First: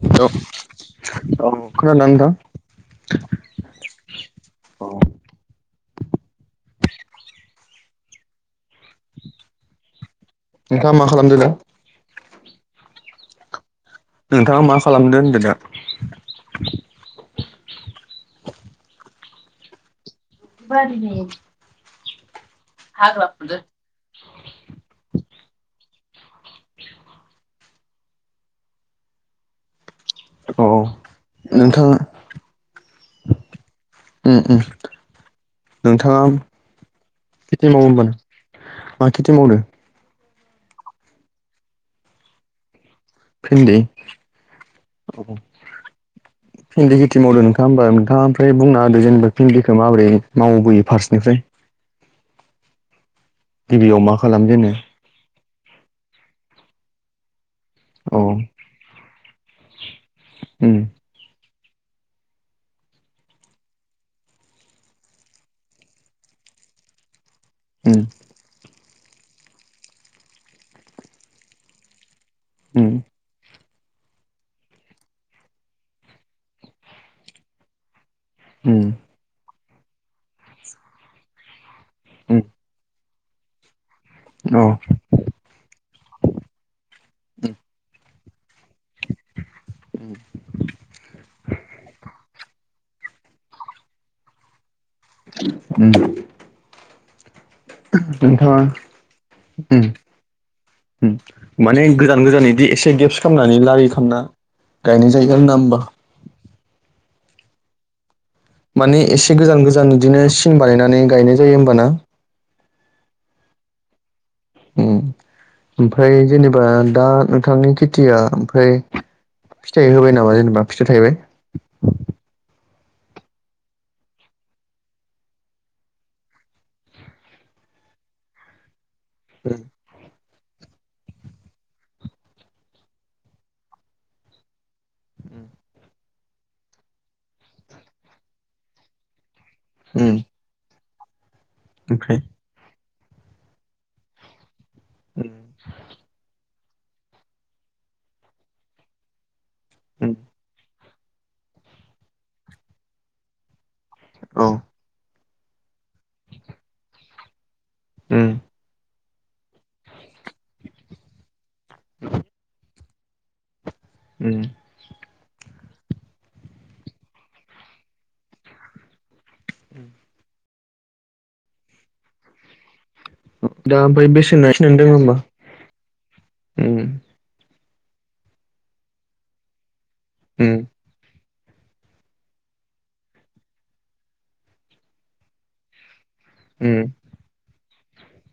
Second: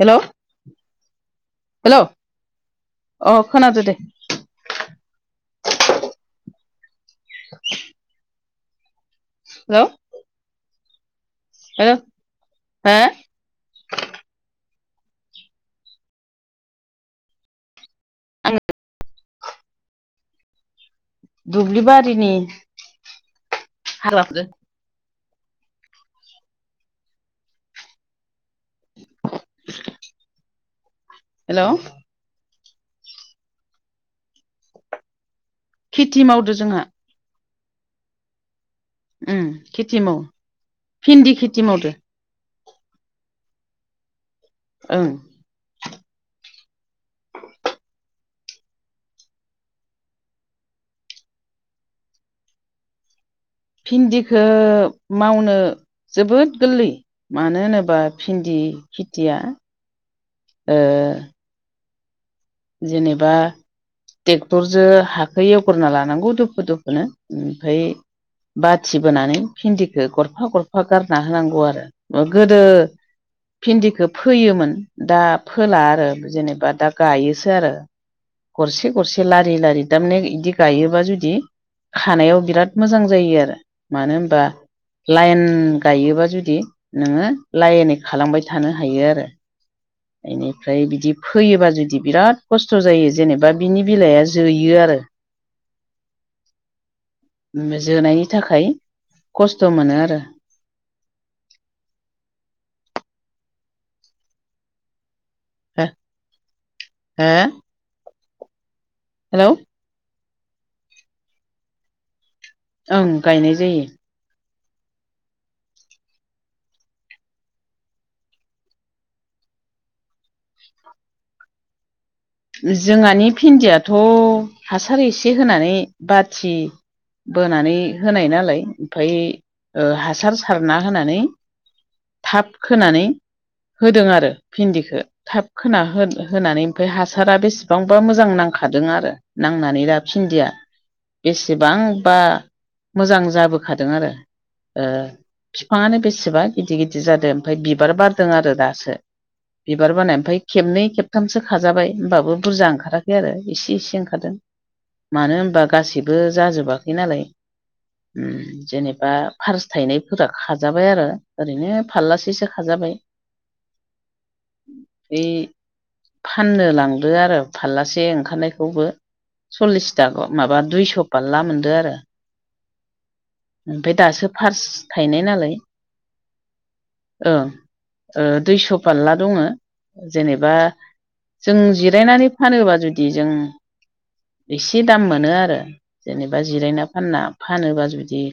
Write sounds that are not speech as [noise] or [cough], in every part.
हेल' औ हेल' औ खोना दोंना नोंथां अ खोनादो दे [inaudible] नोंथांङा मा खालामदों दा हो हो नोंथांङा मा खालामदों होनदों दा आङो [inaudible] बोर [unintelligible] दुब्लिबारिनि हाग्रा फुदों हाग्रा फुदो [inaudible] औ हेल' नोंथांङा उम‌ उम नोंथांङा खेथि मावदो जोंहा खेथि मावो ओमबा ना उम खेथि मावो भिन्दि खेथि मावदो भिन्दि ओं भिन्दि खेथि मावदो नोंथांङा होमबा नोंथांङा ओमफ्राय बुंना होदो जेनबा भिन्दिखौ माबोरै मावबोयो फार्स्टनिफ्राय गिबियाव मा भिन्दिखौ खालामजेनो मावनो जोबोद गोरलै मानो होनोबा औ भिन्दि खेथिया ओ उम जेनेबा ट्रेक्टरजों हाखो एवग्रना लानांगौ दुफु दुफुनो ओमफ्राय उम बाथि बोनानै भिन्दिखौ गरफा गरफा गारना होनांगौ आरो मा गोदो उम भिन्दिखौ फोयोमोन दा फोला आरो जेनेबा दा गायोसो आरो उम गरसे गरसे लारि लारि थारमाने बिदि गायोबा जुदि उम खानायाव बिराद मोजां जायो आरो मानो होनबा औ लाइन गायोबा जुदि नोंङो लाइनै खालामबाय थानो हायो आरो बेनिफ्राय बिदि फैयोबा जुदि बिराद खस्थ' जायो जेनेबा बिनि बिलाइआ जोयो आरो [unintelligible] जोनायनि नोंथाङा थाखाय खस्थ' उम मोनो आरो माने गोदान गोजान बिदि एसे गेप्स खालामनानै लारि खालामना गायनाय जायोैग ना होमबा ओ माने एसे गोजान गोजान बिदिनो सिन बानायनानै गायनाय जायो होमबाना ओं गायनाय जायो ओमफ्राय जेनेबा दा नोंथांनि खेथिया ओमफ्राय फिथाइ होबाय नामा जेनेबा फिथाइ थाहबाय जोंहानि भिन्दियाथ' हासार एसे होनानै बाथि बोनानै होनाय नालाय ओमफ्राय हासार सारना होनानै थाब खोनानै होदों आरो भिन्दिखौ थाब खोना होनानै ओमफाय हासारा बेसेबांबा मोजां नांखादों आरो नांनानै दा उम भिन्दिया बेसेबांबा ओमफ्राय मोजां जाबोखादों आरो बिफाङानो बेसेबां गिदिर गिदिर जादों ओमफफ्राय बिबार बारदों आरो दासो बिबार उम बारनाय ओमफ्राय खेबनै खेब थामसो खाजाबाय होनोमबाबो बुरजा ओंखाराखै आरो इसे इसे ओंखारदों औ मानो होनबा गासैबो जाजोबाखै नालाय उम जेनेबा एबा फारस थायनायफोरा खाजाबाय आरो ओरैनो फाललासेसो खाजाबाय [inaudible] उम फाननो लांदो आरो फारलासे ओंखारनायखौबो सल्लिसथा माबा दुइस' फारला मोनदो आरो दा ओमफ्राय दासो बेसेना फार्स्ट खिनानै दङ होमबा थायनाय नालाय उम ओं दुइस' फारला दङ जेनेबा उम जों जिरायनानै फानोब्ला जुदि जों एसे दाम मोनो आरो जेनेबा जिरायना उम फानना फानोबा जुदि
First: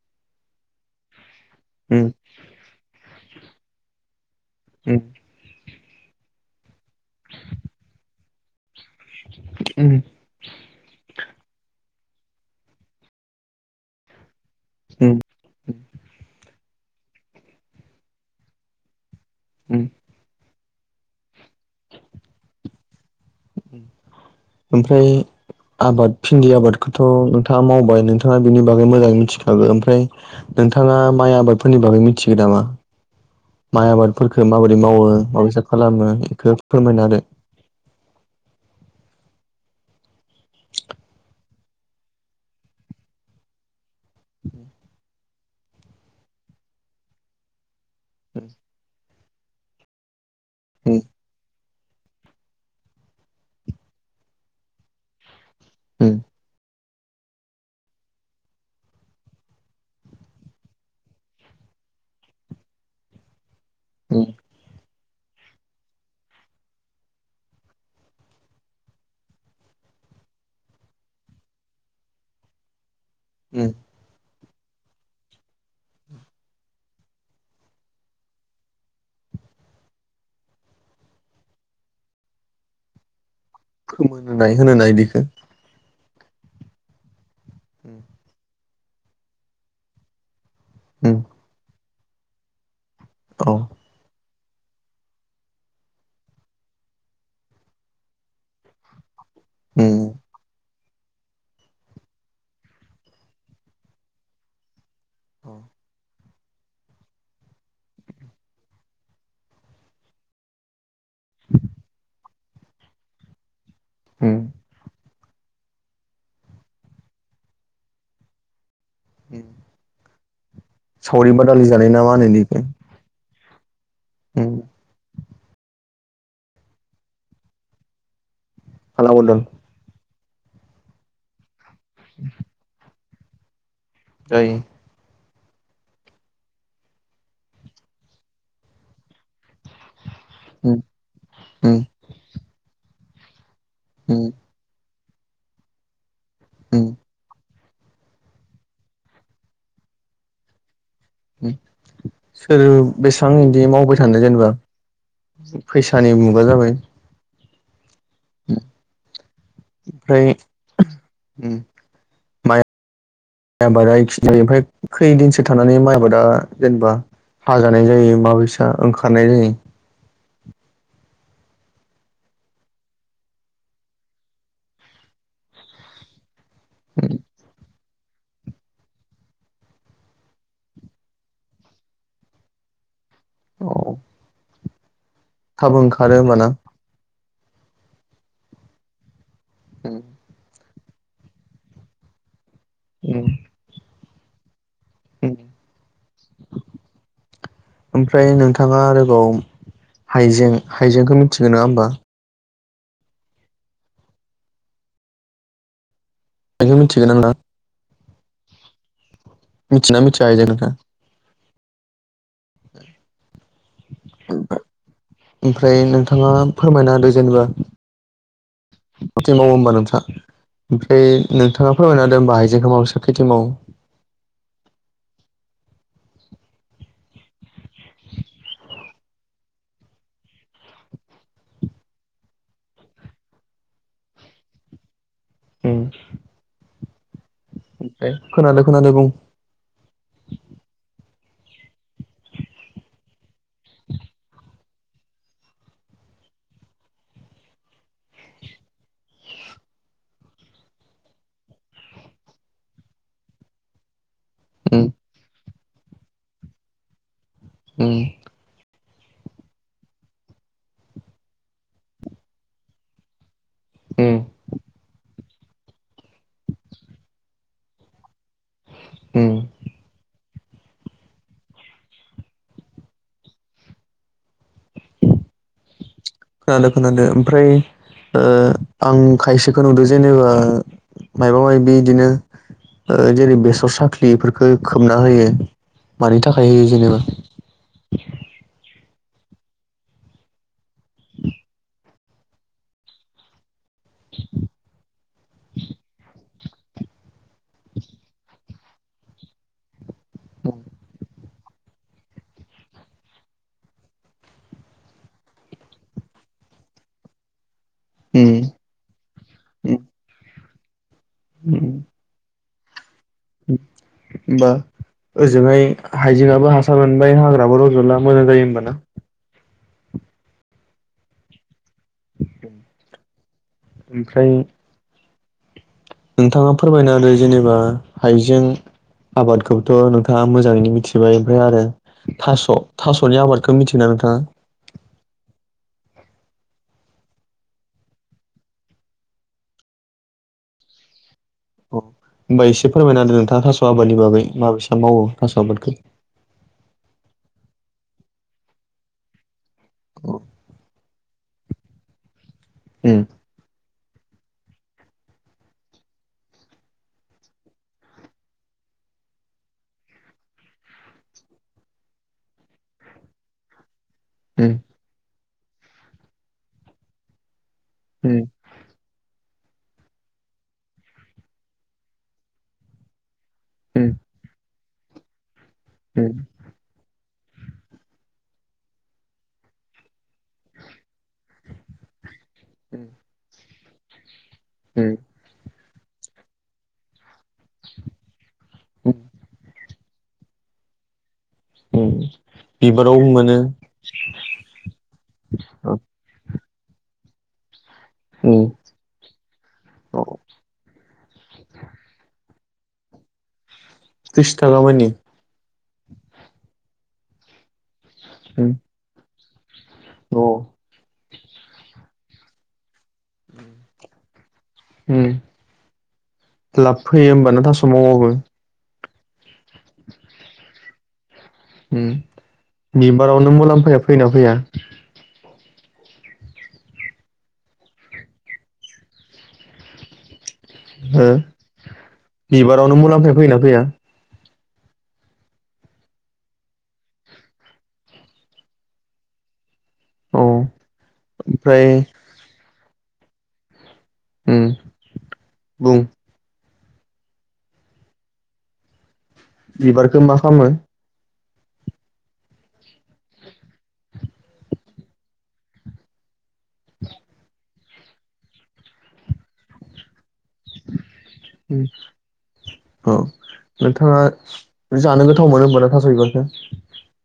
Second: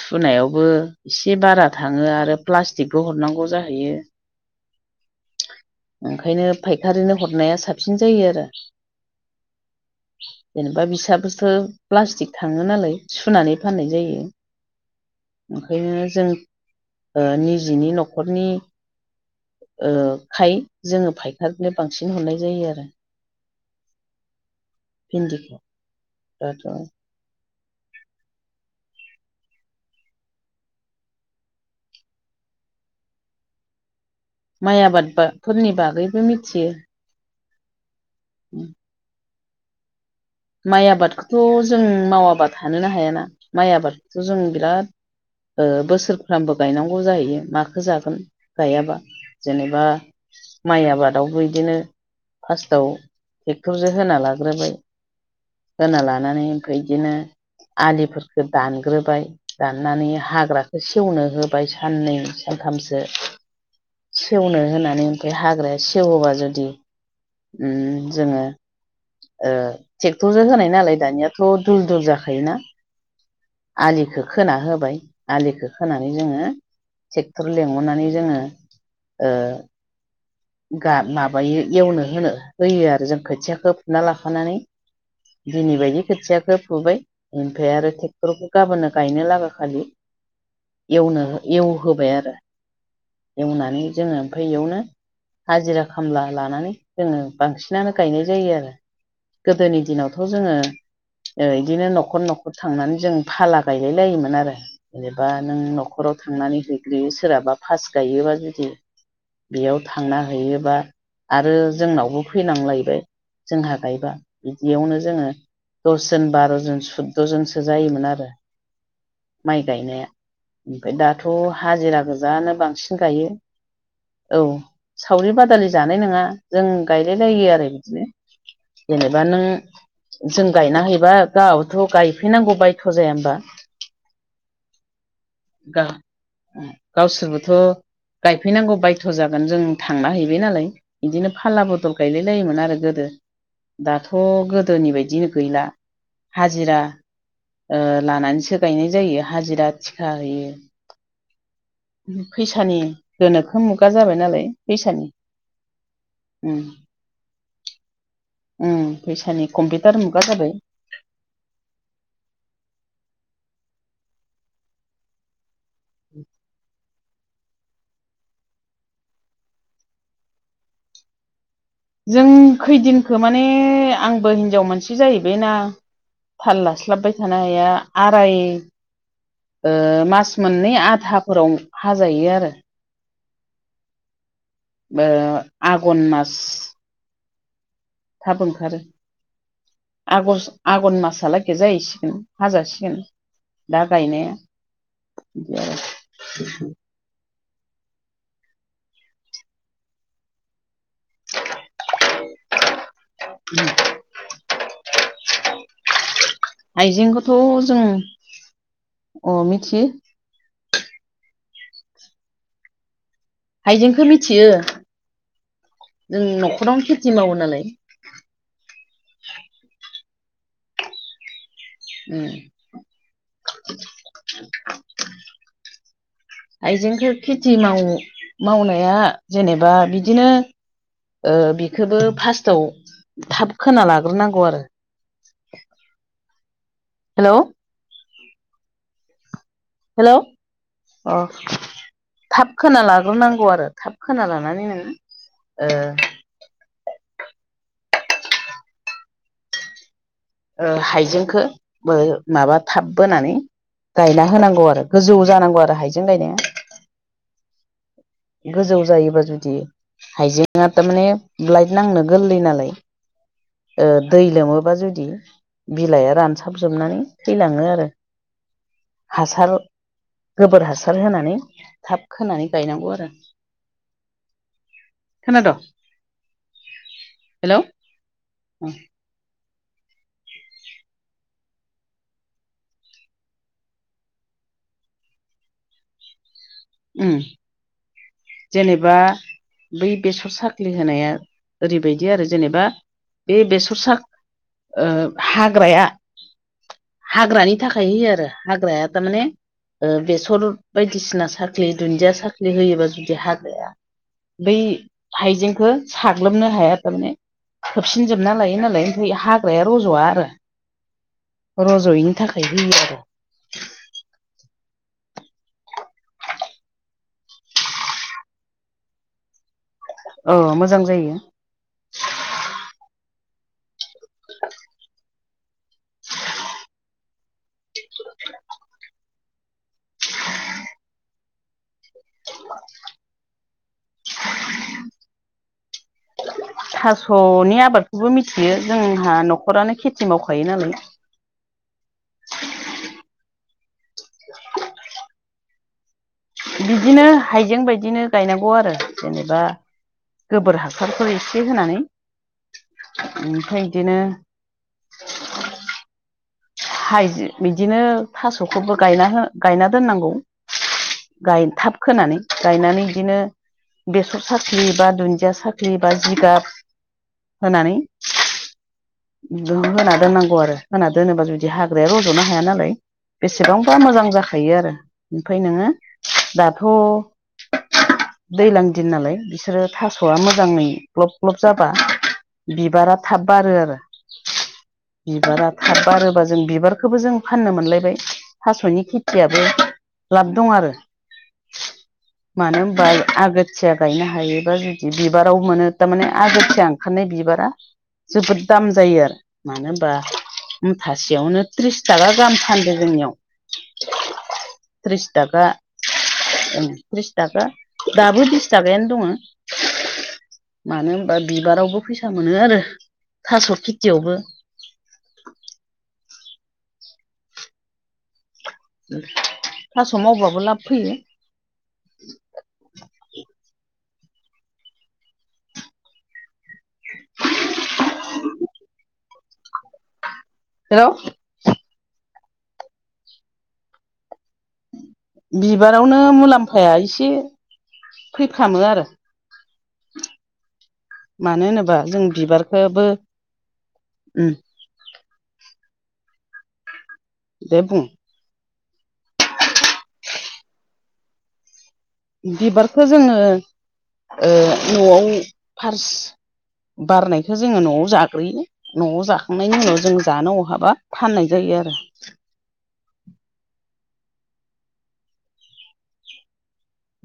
सुनायावबो एसे बारा उम थाङो आरो प्लाटिकबो हरनांगौ जाहैयो उम ओंखायनो फायखारिनो हरनाया साबसिन जायो आरो उम जेनेबा बिसाबोथ' प्लास्टिक थाङो नालाय सुनानै फाननाय जायो उम ओंखायनो जों निजेनि न'खरनि उम ओ खाय जोङो फाइकनो बांसिन हरनाय जायो आरो ओमफ्राय भिन्दिखौ आबाद भिन्दि दाथ' आबादखौथ' थ' नोंथाङा मावबाय नोंथाङा बेनि बागै मोजाङै मिथिखागो ओमफ्राय नोंथाङा माइ आबादफोरनि बागै मिथिगौ नामा माइ आबादफोरखौ माबोदि माइ मावो आबाद बा माबायसा फोरनि खालामो बागैबो बेखौ फोरमायना होदो उम माइ आबादखौथ' जों मावाबा थानोनो हायाना माइ आबादखौथ' जों बिराद बोसोरफ्रामबो गायनांगौ जाहैयो माखो जागोन गायाबा जेनेबा माइ उम आबाद बो बिदिनो फार्स्टआव ट्रेक्टरजों होना लाग्रोबाय होना उम लानानै ओमफ्राय बिदिनो आलिफोरफोरखौ दानग्रोबाय दाननानै हाग्राखौ सेवनो होबाय साननै सानथामसो औ सेवनो होनानै ओमफ्राय हाग्राया सेवोबा जुदि जोङो क्टरजों होनाय नालाय दानियाथ' दुल दुल जाखायोना उम आलिखौ खोना होबाय आलिखौ खोनानै जोङो ट्रेक्टर लिंहरनानै जोङो ओ माबायो एवनो होनो होयो आरो जों खोथियाखौ फुना फोमोनहोनाय लाखानानै होनोना इदिखो दिनै बायदि खोथियाखौ फुबाय ओमफ्राय आरो ट्रेक्टरखौ गाबोननो गायनो लागा खालि उम एनो एवहोबाय आरो औ एवनानै जोङो ओमफ्राय इयावनो हाजिरा खामला लानानै जोङो बांसिनानो गायनाय जायो आरो गोदोनि उम दिनावथ' जोङो इदिनो न'खर न'खर थांनानै जों फाला गायलाय लायोमोन आरो जेनेबा नों न'खराव थांनानै हैग्रोयो सोरहाबा फास्ट गायोबा जुदि बेयाव थांना हैयो बा आरो जोंनावबो फैनांलायबाय जोंहा गायबा उम बिदियावनो जोङो दसजोन बार'जोन सुद्द' जोनसो जायोमोन आरो उम माइ गायनाया ओमफ्राय दाथ' जानाय ना हाजिरा मा होनो गोजानो इदिखो बांसिन गायो औ उम सावरि बादालि जानाय नङा जों गायलायलायो आरो बिदिनो फाला जेनेबा बदल नों जों गायना हैबा गथ' गायफैनांगौ बायथ' जाया होमबा ओइ गा गावसोरबोथ' गायफैनांगौ बायथ' जागोन जों थांना हैबाय नालाय उम बिदिनो फाल्ला उम बदल गायलाय लायोमोन आरो गोदो दाथ' उम गोदोनि बायदिनो गैला हाजिरा उम लानानैसो गायनाय जायो हाजिरा थिखा हैयो सोर बेसेबां गोनोखो बिदि मुगा मावबाय जाबाय थानो नालाय जेनेबा फैसानि फैसानि मुगा उम जाबाय उम फैसानि कम्पिउटार मुगा जाबाय उम आबादा [unintelligible] खैदिनसो थानानै माइ आबादा जेनेबा हाजानाय जायो माबैसा ओंखारनाय जायो जों खैदिनखो माने आंबो हिनजाव मानसि जाहैबायना थाल लास्लाबबाय थानो हाया आराय मास मोननै आधाफोराव हाजायो आरो औ बे थाब ओंखारो ना थाब ओंखारो आगस आघन मासलागै जाहैसिगोन हाजासिगोन उम दा गायनाया बिदि आरो [unintelligible] ओमफ्राय नोंथाङा आरोबाव हाइजें हाइजेंखौ मिथिगोन नङा होमबा [inaudible] हाइजेंखौ मिथिगोन ना नोंथाङा आइजेंखौथ' जों अ मिथियो मिथियोना मिथिया हायजें नोंथाङा हाइजेंखौ मिथियो ओमफ्राय जों नोंथाङा न'खरावनो फोरमायना खेथि होदो मावो जेनेबा नालाय खेथि मावो होमबा नोंथाङा ओमफ्राय नोंथाङा फोरमायना होदो उम होमबा हाइजेंखौ माबायसा खेथि मावो [inaudible] हाइजेंखौ खेथि माव-मावनाया जेनेबा बिदिनो ओ बिखोबो फार्स्टआव थाब खोना लाग्रोनांगौ आरो उम हेल' ओमफ्राय खोनादो खोनादो बुं हेल' अ थाब खोना लाग्रोनांगौ आरो थाब खोना लानानै नोङो ओ ओ हाइजेंखो बो माबा थाब बोनानै गायना होनांगौ उम आरो गोजौ जानांगौ आरो हाइजें गायनाया उम गोजौ जायोबा जुदि हाइजेंआ थामाने ब्लाइट नांनो गोरलै नालाय ओ उम दै लोमोबा जुदि बिलाइआ रानसाबजोबनानै थैलाङो आरो उम हासार गोबोर हासार होनानै थाब खोनानै गायनांगौ आरो खोनाद खोनादो खोनादो ओमफ्राय हेलौ ओ [unintelligible] आं खायसेखो नुदो जेनेबा मायबा मायबि इदिनो ओ जेरै बेसर साख्लि इफोरखो खोबना होयो मानि थाखाय होयो जेनेबा उम जेनेबा बै बेसर साख्लि होनाया ओरैबायदि आरो जेनेबा बे बेस र सा ओ हाग्राया हाग्रानि थाखाय होयो आरो हाग्राया थामाने ओ बेसर बायदिसिना साख्लि दुन्दिया साख्लि होयोबा जु दि हाग्राया बै हाइजेंखो साग्लोबनो हाया थामाने खोबसिनजोबना उम लायो नालाय बै हाग्राया रजवा आरो रजयैनि थाखाय होयो आरो उम ओमबा ओजोंहाय हाइजेङाबो हासार मोनबाय हाग्राबो रजला मोजां जायो होमबाना औ मोजां जायो ओमफ्राय नोंथाङा फोरमायना होदो जेनेबा हाइजें आबादखौथ नोंथाङा मोजाङैनो मिथिबाय ओमफ्राय आरो थास थासनि आबाद खो मिथियोना नोंथाङा थासनि आबादखौबो मिथियो जोंहा न'खरानो खेथि मावखायो नालाय अ होमबा एसे फोरमायना होदो नोंथाङा थास आबादनि बागै माबैसा मावो थास आबादखो बिदिनो हाइजें बायदिनो गायनांगौ आरो जेनेबा गोबोर हासारफोर एसे होनानै उम ओमफ्राय इदिनो हाइजे बिदिनो थासखौबो गायना हो गायना दोननांगौ गाय थाब खोनानै गायनानै इदिनो बेसर उम साख्लि बा दुन्दिया साख्लि बा जिगाब होनानै उम होना दोननांगौ आरो होना दोनोबा जुदि हाग्राया रजनो हाया नालाय बेसेबांबा उम मोजां जाखायो आरो ओमफाय नोङो उम दाथ दैज्लां दिन नालाय बिसोरो थासआ मो मोजाङै ग्लब ग्लब जाबा बिबारा थाब बारो आरो उम बिबारा थाब बारोबा जों बिबारखौबो जों फाननो मोनलायबाय थासनि उम खेथियाबो लाब दं आरो उम मानो होनबा बिबाराव मोनो आगोथिया गायनो हायोबा जुदि बिबाराव मोनो थारमाने आगोथिया ओंखारनाय बिबारा जोबोद उम दाम जायो आरो मानो होनबा मुथासेयावनो त्रिस थाखा गाहाम फानदो जोंनियाव त्रिस थाखा मानि बिसथाखा त्रिसथाखा दाबो बिस उम थाखायानो दङ अ मानो होमबा बिबारावबो फैसा मोनो आरो थास खेथियावबो उम लाब फैयो होमबा न थास मावोबाबो थास मावबाबो लाब फैयो उम बिबारावनो मुलाम्फाया फैयोना फैया [inaudible] जेराव हो बिबारावनो मुलाम्फाया फैना फैया? बिबारावनो मुलाम्फाया एसे फैफ्रामो आरो। औ। मानो ओमफ्राय होनोबा जों बिबारखौबो उम अ दे [unintelligible] बिबारखो मा खामो? बिबारखौ जोङो ओ न'वाव फार्सनो बारनायखो जोङो न'वाव जाग्रोयो न'वाव जाखांनायनि उनाव जोंङो दानो अहाबा फाननाय जायो आरो औ नोंथाङा जानो गोथाव मोनो होमबाय थास' बिबारखौ?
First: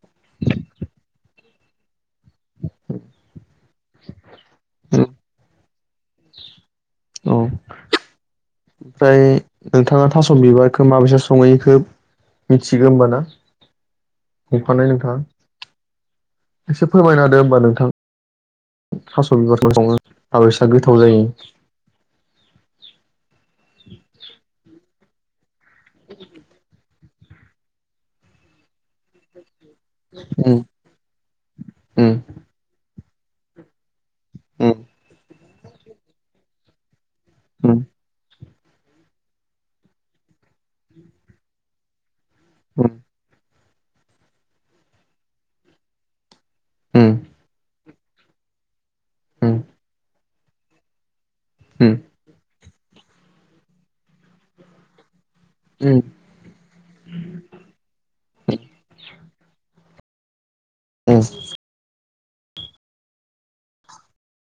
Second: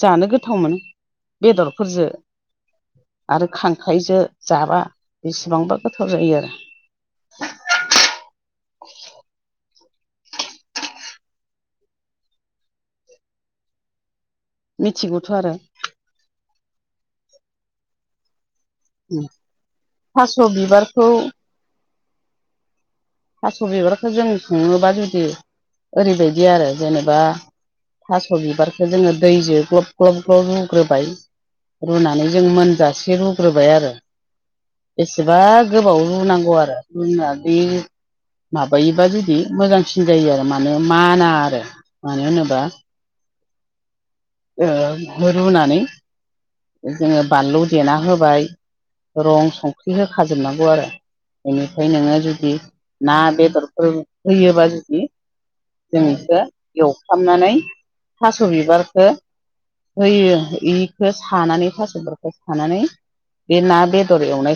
जानो गोथाव मोनो बेदरफोरजों आरो खांख्राइजों जाबा बेसेबांबा गोथाव जायो आरो। औ [unintelligible] ओमफ्राय नोंथाङा थास' बिबारखौ माबैसा सङो एखो मिथिगो होमबाना? हमफानाय मिथिगौथ' आरो नोंथाङा एसे फोरमायना होदो होमबा नोंथां थास' बिबारफोर संङो थास' माबैसा गोथाव बिबारखौ जायो थास' बिबारखौ जों सङोबा जुदि ओरैबायदि आरो। जेनेबा थास' बिबारखो जोङो दैजों ग्लब ग्लब ग्लब उम रुग्रोबाय। उम रुनानै जों मोनजासे रुग्रोबाय आरो उम बेसेबा गोबाव रुनांगौ आरो रुना बे उम उम माबायोबा जुदि मोजांसिन जायो आरो मानो माना आरो मानो होनोब्ला उम जोङो रुनानै उम जोङो बानलु देना होबाय रं संख्रि होखाजोबनांगौ आरो। बेनिफ्राय उम नोङो जुदि ना बेदरफोर होयोबा जुदि उम जों बेखौ एवफ्रामनानै थास' बिबारखौ होयो इखो उम सानानै थास'फोरखौ सानानै बे ना बेदर एवनायखौ